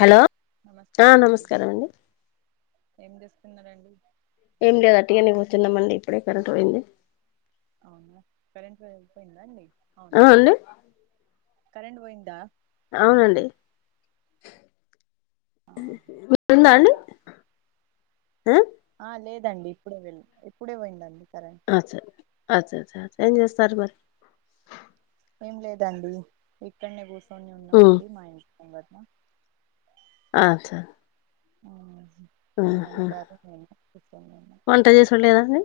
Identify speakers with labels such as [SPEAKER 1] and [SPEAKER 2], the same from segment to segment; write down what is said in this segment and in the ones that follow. [SPEAKER 1] Hello
[SPEAKER 2] నమస్కారం అండి ఏం చేస్తున్నారండి
[SPEAKER 1] ఏం లేదు అట్టిగానే కూర్చున్నామండీ ఇప్పుడే కరెంట్ పోయింది
[SPEAKER 2] అవునా కరెంట్ [unintelligible] పోయిందా అండి
[SPEAKER 1] ఆ
[SPEAKER 2] అవునవున
[SPEAKER 1] అండి
[SPEAKER 2] కరెంట్ పోయిందా మ్మ్.
[SPEAKER 1] అవునండి
[SPEAKER 2] ఆహా.
[SPEAKER 1] ఉందా అండి
[SPEAKER 2] లేదండి ఆహ్ లేదండి ఇప్పుడే వెళ్ళ ఇప్పుడే పోయిందండి కరెంట్
[SPEAKER 1] ఆచ ఆచ చా చా ఏం చేస్తారు మరి
[SPEAKER 2] ఏం లేదండి ఇక్కడనే కూర్చొని
[SPEAKER 1] ఉమ్
[SPEAKER 2] ఉన్నామండి మా ఇంటి ముంగట్ నె
[SPEAKER 1] ఆ చ
[SPEAKER 2] మా ఆయనగారు నేను కూర్చుని ఉన్నాం
[SPEAKER 1] స్త్ లంది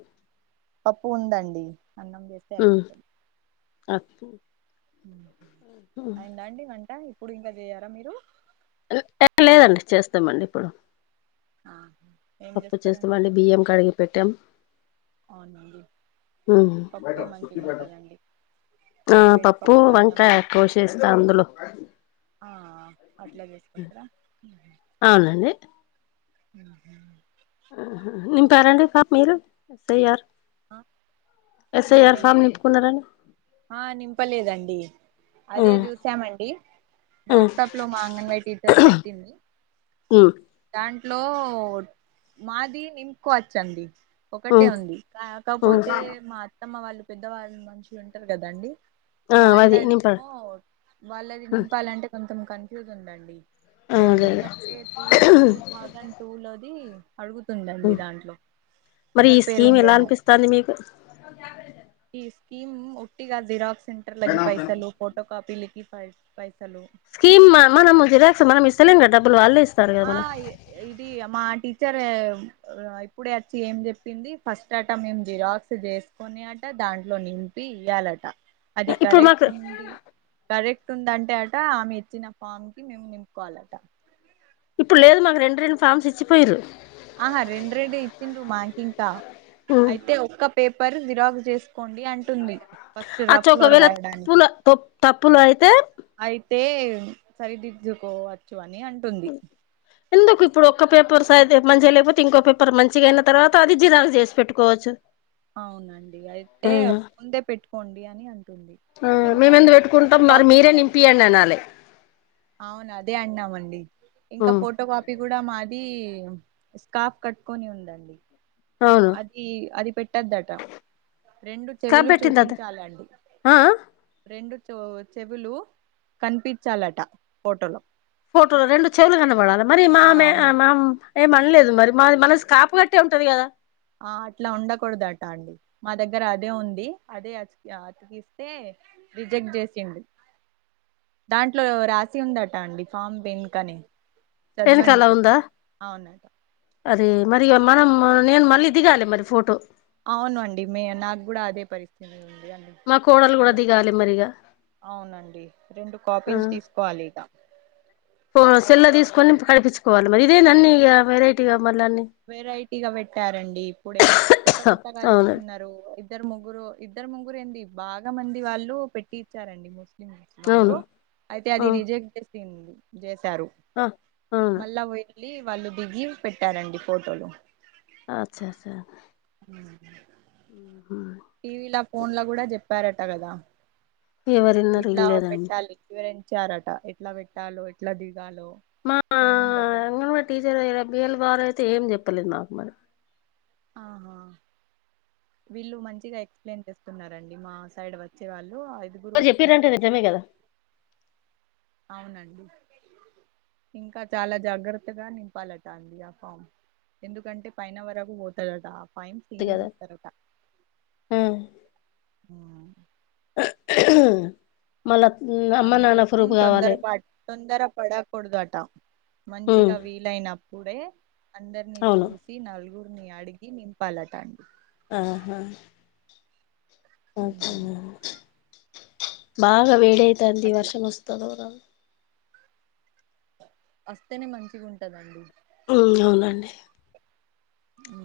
[SPEAKER 2] పప్పు ఉందండి అన్నం వేస్
[SPEAKER 1] ఉమ్
[SPEAKER 2] అయిపోతది అయిందండి వంట ఇప్పుడు ఇంక జేయరా మీరు
[SPEAKER 1] లేదండి చేస్తామండి ఇప్పుడు
[SPEAKER 2] ఆ
[SPEAKER 1] పప్పు చేస్తే మళ్ళీ బియ్యం కడిగి పెట్టాం
[SPEAKER 2] అవునండి
[SPEAKER 1] ఉమ్
[SPEAKER 2] పప్పె మంచిగా ఉంటది అండి
[SPEAKER 1] ఆహ్ పప్పు వంకాయ కోషేస్త అందులో
[SPEAKER 2] ఆహ్ అట్ల చేసుకుంటార ఉహు
[SPEAKER 1] అవునండి
[SPEAKER 2] ఊహు
[SPEAKER 1] [unintelligible] పాప్ మీరు
[SPEAKER 2] ఆ
[SPEAKER 1] ఎస్ఐఆర్ ఫామ్
[SPEAKER 2] ఏమండి
[SPEAKER 1] నింపుకున్నారాండి
[SPEAKER 2] ఆ నింపలేదండి అదే
[SPEAKER 1] ఆ
[SPEAKER 2] చూసామండి
[SPEAKER 1] ఆ
[SPEAKER 2] వాట్సాప్ లో మా అంగన్వాడీ టీచర్ పెట్టింది
[SPEAKER 1] హ్మ్
[SPEAKER 2] దాంట్లో మాది నింపుకోవచ్చండి ఒకటే
[SPEAKER 1] ఉమ్
[SPEAKER 2] ఉంది కాపోతే మా అత్తమ్మ వాళ్ళు పెద్దవాళ్ళు మనుషులు ఉంటారు కదా అండి
[SPEAKER 1] ఆ అది నింపా
[SPEAKER 2] వాళ్ళదేమో వాళ్ళది నింపాలంటే కొంచెం కన్ఫ్యూజ్ ఉందండి
[SPEAKER 1] అదే
[SPEAKER 2] ఎందుకంటే టూ టూ థౌజండ్ టూ లోది అడుగుతుందండి దాంట్లో ఎవరి పేరు ఉండెనో
[SPEAKER 1] తన్ది మీకు
[SPEAKER 2] ఈ స్కీమ్ ఒట్టిగా జిరాక్ సెంటర్ లకి పైసలు ఫోటో కాపీలకి పై పైసలు
[SPEAKER 1] స్కీం మనం జిరాక్స్ మనం ఇస్తలేం క డబ్బులు వాళ్ళే ఇస్
[SPEAKER 2] ఆ ఏ ఇది మా టీచర్ అ ఇప్పుడే వచ్చి ఏం చెప్పింది ఫస్ట్ అట మేం జిరాక్స్ చేసి కొనేట దాంట్లో నింపి ఇయ్యాలట అది
[SPEAKER 1] ఇప్పుడు
[SPEAKER 2] కరెక్ట్
[SPEAKER 1] మాకు
[SPEAKER 2] ఉండి కరెక్ట్ ఉందంటే అట ఆమె ఇచ్చిన ఫామ్ కి మేము నింపుకోవాలట
[SPEAKER 1] ఇప్పుడు లేదు మాకు రెండు రెండు ఫార్మ్స్ ఇచ్చిపోయిర్రు
[SPEAKER 2] ఆహా రెండు రెండు ఇచ్చిండ్రు మాకు ఇంకా అయితే ఒక్క పేపర్ జిరాక్స్ చేస్ కోండి అంటుంది ఫస్ట్
[SPEAKER 1] అచ్చ
[SPEAKER 2] రఫ్లో
[SPEAKER 1] ఒకవేళ
[SPEAKER 2] రాయడానికి
[SPEAKER 1] తప్పుల తప్పులు అయితే
[SPEAKER 2] అయితే సరిదిద్దుకోవచ్చు అని అంటుంది
[SPEAKER 1] ఎందుకు ఇప్పుడు ఒక్క పేపర్ స అ మంచిగా లేకపోతే ఇంకో పేపర్ మంచిగ అయిన తర్వాత అది జిరాక్స్ చేసి పెట్టుకోవచ్చు
[SPEAKER 2] అవునండి అయితే ముందే పెట్టుకోండి అని అంటుంది
[SPEAKER 1] ఆ
[SPEAKER 2] ఇంకా
[SPEAKER 1] మేము ఎందుకు
[SPEAKER 2] ఫోటో
[SPEAKER 1] పెట్టుకుంటాం మరి మీరే
[SPEAKER 2] కాపీకి
[SPEAKER 1] నింపియండి అనాలి
[SPEAKER 2] అవును అదే అన్నామండి ఇంకా ఫోటో పం పి కూడా మాది స్కార్ఫ్ కట్టుకొని ఉందండి
[SPEAKER 1] అవును
[SPEAKER 2] అదీ అది పెట్టొద్దట రెండు
[SPEAKER 1] స్కాప్
[SPEAKER 2] చెవులు
[SPEAKER 1] పెట్టింది
[SPEAKER 2] చూపించాలండి
[SPEAKER 1] అద
[SPEAKER 2] రెండు చె చెవులు కనిపించాలట ఫోటోలో
[SPEAKER 1] ఫోటోలో రెండు చెవులు కనబడాల మరి
[SPEAKER 2] ఆ
[SPEAKER 1] మామె
[SPEAKER 2] అవున
[SPEAKER 1] మామ్ ఏం మనలేదు మరి మాది మన స్కాఫ్ కట్టే ఉంటది కదా
[SPEAKER 2] ఆ అట్లా ఉండకూడదట అండి మా దగ్గర అదే ఉంది అదే కిస్తే రిజెక్ట్ చేసిండు దాంట్లో రాసి ఉంది అట అండి ఫామ్ వెనుకనే చదవండి
[SPEAKER 1] వెనకలా
[SPEAKER 2] అట
[SPEAKER 1] ఉందా
[SPEAKER 2] అవునట
[SPEAKER 1] అది మరి ఇక మనం నేను మళ్ళీ దిగాలి మరి ఫోటో
[SPEAKER 2] అవును అండి మే నాకు కూడా అదే పరిస్థితి ఉంది అండి
[SPEAKER 1] మా కోడలు కూడా
[SPEAKER 2] మళ్ళా
[SPEAKER 1] దిగాలి మరిగా
[SPEAKER 2] అవును అండి రెండు కాపీస్ తీసుకోవాలి ఇక
[SPEAKER 1] ఓ సెల్లా తీసుకొని కడిపించుకోవాలి మరి ఇదే అన్ని ఇగా వెరైటీగా మళ్ళ అన్నీ
[SPEAKER 2] వెరైటీగా పెట్టారండి ఇప్పుడే కొత్త కొత్తగా
[SPEAKER 1] అవును
[SPEAKER 2] చెప్తున్నారు ఇద్దరు ముగ్గురు ఇద్దరు ముగ్గురు ఏంది బాగా మంది వాళ్ళు పెట్టి ఇచ్చారండి మోస్
[SPEAKER 1] అవును
[SPEAKER 2] వాళ్ళు అయితే
[SPEAKER 1] ఆ
[SPEAKER 2] అది రిజెక్ట్ చేసిం చేశారు
[SPEAKER 1] ఆ అవును
[SPEAKER 2] మళ్ళా వెళ్ళి వాళ్ళు దిగి పెట్టారండి ఫోటోలు
[SPEAKER 1] అచ్చ చ
[SPEAKER 2] ఉ
[SPEAKER 1] ఆహ
[SPEAKER 2] టీవీల ఫోన్ ల కూడా చెప్పారట కదా
[SPEAKER 1] ఎవరున్నారు
[SPEAKER 2] ఇట్లా
[SPEAKER 1] ఇల్లేదండి
[SPEAKER 2] పెట్టాలి వివరించారట ఎట్లా పెట్టాలో ఎట్లా దిగాలో
[SPEAKER 1] మా
[SPEAKER 2] ఏమేమి రాయాలో
[SPEAKER 1] అంగన్వాడి టీచర్ ఇడ బిఎల్ ఓ గారు అయితే ఏం చెప్పలేదు మాకు మరి
[SPEAKER 2] ఆహా వీళ్ళు మంచిగా ఎక్స్‌ప్లెయిన్ చేస్తున్నారండి మా సైడ్ వచ్చే వాళ్ళు
[SPEAKER 1] వారి చెప్పిరంటే
[SPEAKER 2] వస్తున్నారు
[SPEAKER 1] నిజమే కదా
[SPEAKER 2] అవును అండి ఇంకా చాలా జాగ్రత్తగా నింపాలట అండి ఆ ఫామ్ ఎందుకంటే పైన వరకు పోతదట పైన సీఎం చూస్తారట
[SPEAKER 1] కదా [unintelligible] మళ్ల ఉం
[SPEAKER 2] అందుకోసం తొందర ప తొందర పడకూడదట
[SPEAKER 1] ఉమ్
[SPEAKER 2] మంచిగా అవి ఇల అయినప్పుడే అందరిని
[SPEAKER 1] అవును
[SPEAKER 2] చూసి నలుగురిని అడిగి నింపాలట అండి
[SPEAKER 1] ఆహా ఓ
[SPEAKER 2] ఉమ్.
[SPEAKER 1] బాగా వేడైతాంది
[SPEAKER 2] అట్లా
[SPEAKER 1] వర్షం వస్తదో రాదో
[SPEAKER 2] వస్తనే మంచిగా ఉంటదండి
[SPEAKER 1] ఉమ్ అవునండి
[SPEAKER 2] అ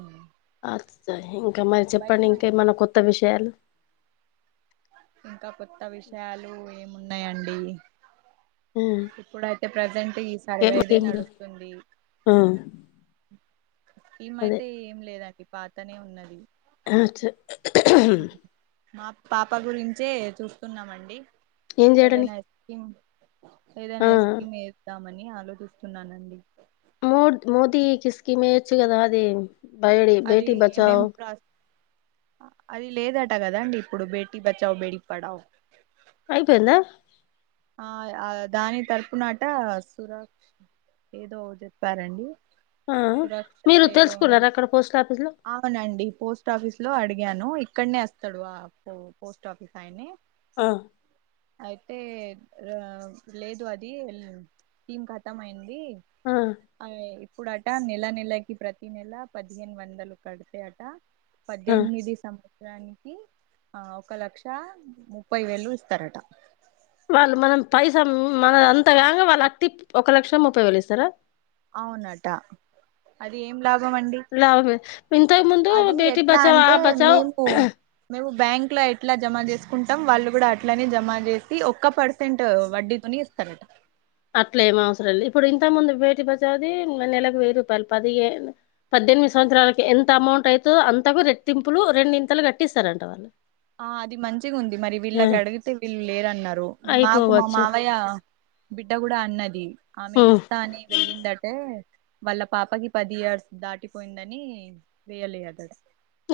[SPEAKER 1] ఇంకా మరి చెప్పండి ఇంకా ఏమన్నా కొత్త విషయాలు
[SPEAKER 2] ఇంకా కొత్త విషయాలు ఏమున్నాయండి
[SPEAKER 1] ఉ
[SPEAKER 2] ఇప్పుడు అయితే ప్రజెంట్ సర్వేదే నడుస్తుంది
[SPEAKER 1] ఆ అదే
[SPEAKER 2] ఈమైతే ఏం లేదండి పాతనే ఉన్నది
[SPEAKER 1] ఆచ
[SPEAKER 2] మా పాప గురించే చూస్తున్నామండి
[SPEAKER 1] ఏం
[SPEAKER 2] ఏదయినా
[SPEAKER 1] చేయడానికి
[SPEAKER 2] ఐస్కీమ్
[SPEAKER 1] ఆ
[SPEAKER 2] ఏదయినా ఐస్కీమ్ ద్దామని ఆలోచిస్తున్నానండి
[SPEAKER 1] మో మోదీ [unintelligible] కిసుకమే అచ్చి కాద బడి
[SPEAKER 2] అది
[SPEAKER 1] బేటీ
[SPEAKER 2] ఏమేం
[SPEAKER 1] బచావు
[SPEAKER 2] ప్రాస్ అది లేదట కదా అండి ఇప్పుడు బేటీ బచావు బేటీ పడావు
[SPEAKER 1] అయిపోంద
[SPEAKER 2] ఆ దాని ఆ తరపునట సురా ఏదో చెప్పారండి
[SPEAKER 1] ఆ
[SPEAKER 2] సురక్ష
[SPEAKER 1] మీరు
[SPEAKER 2] ఏదో ఉంది
[SPEAKER 1] తెలుసుకున్నారా అక్కడ పోస్ట్ ఆఫీస్ లో
[SPEAKER 2] [unintelligible] అవునండి పోస్ట్ ఆఫీస్ లో అడిగాను ఇక్కడనే వస్తాడు ఆ పోస్ట్ ఆఫీస్ ఆయనే
[SPEAKER 1] ఆ
[SPEAKER 2] అయితే ఆ లేదు అది స్కీమ్ కతం అయింది
[SPEAKER 1] ఆ
[SPEAKER 2] అ ఇప్పుడు అట నెల నెలకి ప్రతి నెల పదిహేను వందలు కడతా అట
[SPEAKER 1] ఆ
[SPEAKER 2] పద్దెనిమిది సం నికి ఆ ఒక లక్ష ముప్పై వేలు ఇస్తారట
[SPEAKER 1] వాళ్ళు మనం పైసా మన అంత కాగా వాళ్ళు అటి ఒక లక్షం ముప్పై వేలు ఇస్తారా
[SPEAKER 2] అవునట అది ఏం లాభం అండి
[SPEAKER 1] లాభమే ఇంతకు ముందు
[SPEAKER 2] అది
[SPEAKER 1] బేటీ
[SPEAKER 2] ఎట్లా
[SPEAKER 1] బచావ
[SPEAKER 2] అంటే
[SPEAKER 1] ఆ బచావ
[SPEAKER 2] మేము
[SPEAKER 1] [unintelligible]
[SPEAKER 2] మేము బ్యాంక్ లో ఎట్లా జమ చేసుకుంటాం వాళ్ళు కూడా అట్లానే జమా చేసి ఒక్క పర్సెంట్ వడ్డీతోని సరేట్ [unintelligible]
[SPEAKER 1] అట్లే ఏం అవసరం లేదు ఇప్పుడు ఇంత ముందు భేటీ బచావు ది నెలకు వెయ్యి రూపాయలు పది పద్దెనిమిది సంవత్సరాలకి ఎంత అమౌంట్ అవుతుందో అంతకు రెట్టింపులు రెండి ఇంతలు కట్టిస్తారంటారు ాల
[SPEAKER 2] ఆ అది మంచిగా ఉంది మరి వీళ్ళకి అడిగితే వీళ్ళు లేరన్నారు మాకు మా
[SPEAKER 1] అయిపోవచ్చు
[SPEAKER 2] మావయ్య బిడ్డ కూడా అన్నది ఆమె
[SPEAKER 1] ఉమ్
[SPEAKER 2] ఇస్తా అని వెళ్ళిందట్టే వాళ్ళ పాపకి పది ఇయర్స్ దాటిపోయిందని వేయలే అదడు [unintelligible]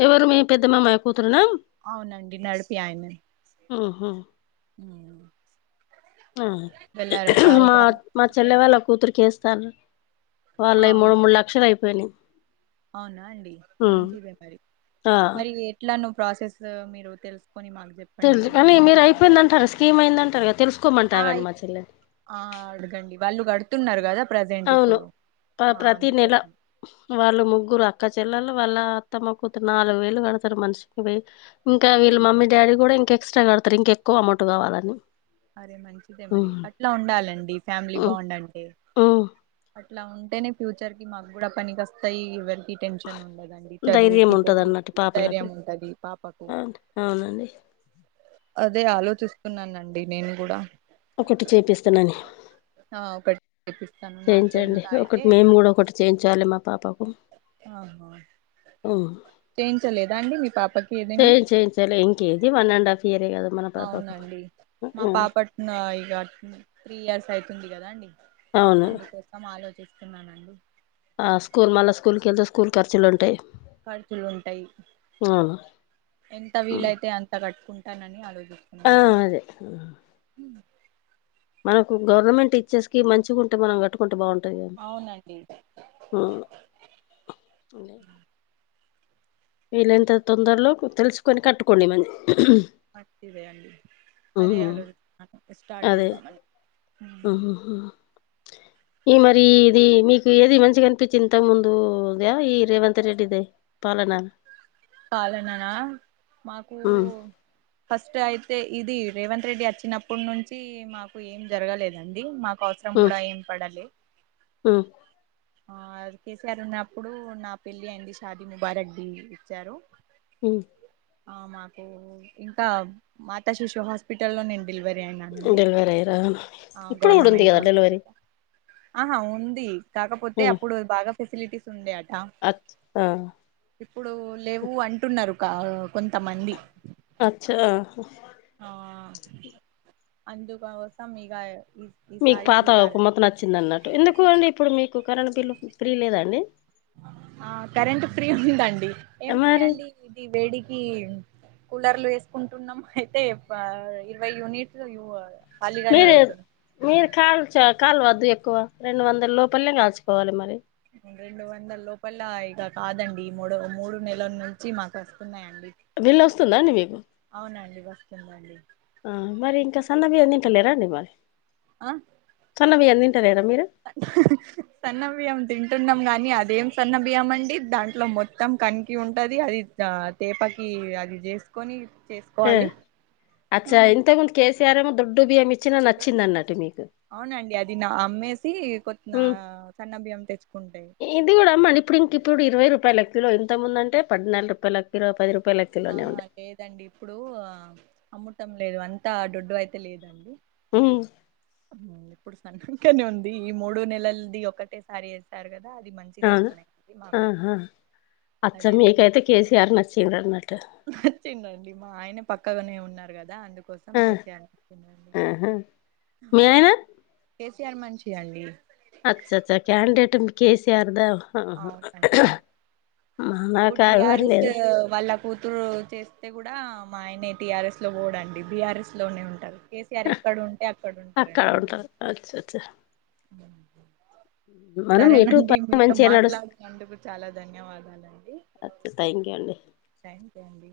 [SPEAKER 1] ఎవరు మీ పెద్ద మామయ్య కూతురునా
[SPEAKER 2] అవునండి నడిపి ఆయన
[SPEAKER 1] ఉహు ఆ
[SPEAKER 2] వెళ్ళారట
[SPEAKER 1] మా
[SPEAKER 2] ఇక
[SPEAKER 1] మా
[SPEAKER 2] ఇదే
[SPEAKER 1] చెల్లె వాళ్ళ కూతురిక వేస్తారు వాళ్ళు
[SPEAKER 2] ఆ
[SPEAKER 1] ఈ మూడు మూడు లక్షలు అయిపోయినాయి
[SPEAKER 2] అవునా అండి
[SPEAKER 1] ఉమ్
[SPEAKER 2] మంచిదే మరి
[SPEAKER 1] ఆ
[SPEAKER 2] మరి ఇట్లా ను ప్రాసెస్ మీరు తెలుసుకుని మాకు చెప్
[SPEAKER 1] తెలుసు కానీ మీరు అయిపోయిందంటార స్కీమ్ అయిందంటారు కదా
[SPEAKER 2] ఆ
[SPEAKER 1] తెలుసుకోమంటారు కండి
[SPEAKER 2] ఇ-
[SPEAKER 1] మా చెల్ల
[SPEAKER 2] ఆ అడగండి వాళ్ళు కడుతున్నారు కదా ప్రజెంట్
[SPEAKER 1] అవును
[SPEAKER 2] ఇప్పుడు
[SPEAKER 1] ప
[SPEAKER 2] ఆ
[SPEAKER 1] ప్రతి నెల
[SPEAKER 2] అందుకోసం
[SPEAKER 1] వాళ్ళు ముగ్గురు అక్క చెల్లలు వాళ్ళ అత్తమ్మ కుతులు నాలుగు వేలు కడతారు మనిషికి వేయి ఇంకా వీళ్ళ
[SPEAKER 2] ఆ.
[SPEAKER 1] మమ్మీ డాడీ కూడా ఇంక ఎక్ట్రా కడతారు ఇంకా ఎక్కువ అమౌంట్ కావాలని
[SPEAKER 2] ఆదే మంచిదే మరి
[SPEAKER 1] ఉమ్,
[SPEAKER 2] అట్లా ఉండాలండి ఫ్యామిలీ
[SPEAKER 1] ఉమ్,
[SPEAKER 2] బాండ్ అంటే
[SPEAKER 1] ఉమ్.
[SPEAKER 2] అట్లా ఉంటేనే ఫ్యూచర్ కి మాకు కూడా పనికి వస్తాయి ఎవరికి టెన్షన్ ఉండదండి
[SPEAKER 1] ధైర్యం
[SPEAKER 2] చదువుకి
[SPEAKER 1] ఉంటది అన్నట్టు
[SPEAKER 2] పెళ్ళికి
[SPEAKER 1] పాపలకు
[SPEAKER 2] ధైర్యం ఉంటది పాపకు
[SPEAKER 1] అవును- అవునండి
[SPEAKER 2] అదే ఆలోచిస్తున్నానండి నేను కూడా
[SPEAKER 1] ఒకటి చేపిస్తనని
[SPEAKER 2] ఆ ఒకటి పాకిస్తా [unintelligible]
[SPEAKER 1] చేయించండి ఒకటి మేము కూడా ఒకటి చేయించాలి మా పాపకు
[SPEAKER 2] ఆహా
[SPEAKER 1] ఉమ్.
[SPEAKER 2] చేయించలేదా అండి మీ పాపకి ఏదైనా
[SPEAKER 1] [unintelligible] ఇంకేది వన్ అండ్ హఫ్ ఇయర్ కదా మన పాపకు
[SPEAKER 2] అవునండి మా
[SPEAKER 1] ఉమ్.
[SPEAKER 2] పాపట్ నా ఇక త్రీ ఇయర్స్ అయితుంది. కదా అండి
[SPEAKER 1] అవును
[SPEAKER 2] అందుకోసం మొత్తం ఆలోచిస్తున్నానండి.
[SPEAKER 1] ఆ స్కూల్ మళ్ళా స్కూల్కి వెళ్తే స్కూల్ ఖర్చులు ఉంటాయి.
[SPEAKER 2] ఖర్చులు ఉంటాయి.
[SPEAKER 1] అవును
[SPEAKER 2] ఎంత వీలైతే అంత కట్టుకుంటానని ఆలోచిస్తను
[SPEAKER 1] ఆ
[SPEAKER 2] అవునండి
[SPEAKER 1] అదే మనకు గవర్నమెంట్ ఇచ్చేస్కీమ్ మంచిగాగుంటే మనం కట్టుకుంటే బాగుంటుంది. కానీ
[SPEAKER 2] అవునండి
[SPEAKER 1] అే వీలంత తొందరలో తెలుసుకొని కట్టుకోండి మరీ
[SPEAKER 2] మంచి ఇదే అండి అదే అలోచూస్తున్న స్టార్ట్ చేద్దామని.
[SPEAKER 1] ఆ ఈ మరి ఇది మీకు ఏది మంచిగా కనిపించి ఇంత ముందుద ఈ రేవంత్ రెడ్డిదే పాలన
[SPEAKER 2] పాలననా మాకు
[SPEAKER 1] హ్మ్.
[SPEAKER 2] ఫస్ట్ అయితే ఇది రేవంత్ రెడ్డి వచ్చినప్పడు నుంచి మాకు ఏం జరగలేదండి. మాకు అవస అం కూడా ఏం పడాల
[SPEAKER 1] ఆ
[SPEAKER 2] ఆ కేసీఆర్ ఉన్నప్పుడు నా పెళ్లిి అయింది షాదిీ ముబారాక్ ఇచ్చారు.
[SPEAKER 1] ఉ
[SPEAKER 2] ఆ మాకు ఇంకా మాతా శిశు హాస్పిటల్ లో నేను డెలివరీ అయినానండి.
[SPEAKER 1] డెలివరీ అయ్యారా ఇప్పుడు కూడా ఉంది
[SPEAKER 2] గవర్నమెంట్
[SPEAKER 1] కదా డెలివరీ
[SPEAKER 2] హాస్పిటల్ ఆహా ఉంది కాకపోతే అప్పుడు బాగా ఫెసిలిటీస్ ఉండే అట
[SPEAKER 1] అత్ ఆ
[SPEAKER 2] ఇప్పుడు లేవు అంటున్నారు. కొంతమంది
[SPEAKER 1] అచ్చ ఆ
[SPEAKER 2] ఆ అందుకోసం ఇక
[SPEAKER 1] మీకు పాత ఒక మొత్తం నచ్చింది అన్నట్టు ఎందుకు అండి ఇప్పుడు మీకు కరెంట్ బిల్లు ఫ్రీ లేదాఅండి.
[SPEAKER 2] ఆ కరెంట్ ఫ్రీ ఉందండి. ఏం ఫ్రీ
[SPEAKER 1] మరి
[SPEAKER 2] అండి ఇది వేడికి కూలర్లు వేసుకుంటున్నాం. అయితే ఇరవైయూనిట్స్
[SPEAKER 1] మీరు మీరు కాలుు చ కాలువద్దు ఎక్కువ రెండు వందల లోపలలే కాల్చుకోవాలి. మరి
[SPEAKER 2] రెండు వందల లోపల ఇక కాదండి. ఈ మూడు మూడు నెలల నుంచి మాకు వస్తున్నాయండి.
[SPEAKER 1] బిల్లు వస్తుందా అండి మీకు
[SPEAKER 2] అవునండి. వస్తుందండి.
[SPEAKER 1] మరి ఇంకా సన్న బియ్య తింటలేరా అండి. మరి సన్నబియ్యం తింటలేరా. మీరు
[SPEAKER 2] సన్నబియ్యం తింటున్నాం. కానీ అదేం సన్న బియ్యం అండి దాంట్లో మొత్తం మొత్తం కంకి ఉంటంది. అది తేపకి అది చేసుకొని చే
[SPEAKER 1] అచ్చా ఇంతకుముందు కేసీఆర్ ఏమో దొడ్డుబియ్యం ఇచ్చినా నచ్చింది. అన్నట్టు మీకు
[SPEAKER 2] అవునండి. అది నా అమ్మేసి కోన
[SPEAKER 1] ఉమ్,
[SPEAKER 2] సన్న బియ్యం తెచ్చుకుంటే
[SPEAKER 1] ఇది కూడా అమ్మండి. ఇంకి ఇప్పుడు ఇరవై రూపాయల కిలో ఇంతముందుందంటే పద్నాలుగు రూపాయల కిలో పది రూపాయల
[SPEAKER 2] ఆ
[SPEAKER 1] కిలోనే ఉండే
[SPEAKER 2] లేదండి ఇప్పుడు అమ్ముటం లేదు. అంతా దొడ్డు అయితే లేదండి.
[SPEAKER 1] ఉ
[SPEAKER 2] ఇప్పుడు సనకనే [unintelligible] ఉంది ఈ మూడు నెలలది ఒకటేసారి ఎస్తారు కదా అది మంచి
[SPEAKER 1] ఆ ఆహా అచ్చ
[SPEAKER 2] అదే తింటున్నాం
[SPEAKER 1] మీకైతే కేజీఆర్ నచ్చిండూన్నట్టు
[SPEAKER 2] నచ్చిందండి. మా ఆయన పక్కగానే ఉన్నారు. కదా అందుకోసం
[SPEAKER 1] ఆ
[SPEAKER 2] కేసీఆర్ నచ్చిందండి
[SPEAKER 1] మీ ఆయన
[SPEAKER 2] కేసీఆర్ మంచి అండి
[SPEAKER 1] అచ్చ అచ్చ క్యాండిడేట్ కేసీఆర్ ద
[SPEAKER 2] అవునండి ఇప్పుడు
[SPEAKER 1] మనకా ఎవరు
[SPEAKER 2] టిఆర్ఎస్
[SPEAKER 1] లేదు
[SPEAKER 2] వాళ్ళ కూతురు చేస్తే కూడా మా ఆయనే టిఆర్ఎస్ లో పోడండి బీఆర్ఎస్ లోనే ఉంటారు కేసీఆర్ ఎక్కడ ఉంటే అక్కడ
[SPEAKER 1] అక్కడ
[SPEAKER 2] ఉంటారండి
[SPEAKER 1] ఉంటారు అచ్చచ్చ మనం ఎటు చాలా మంచి
[SPEAKER 2] మాట్లాడి నందుకు చాలా ధన్యవాదాలండి
[SPEAKER 1] [unintelligible] థ్యాంక్ యూ అండి
[SPEAKER 2] థ్యాంక్స్ అండి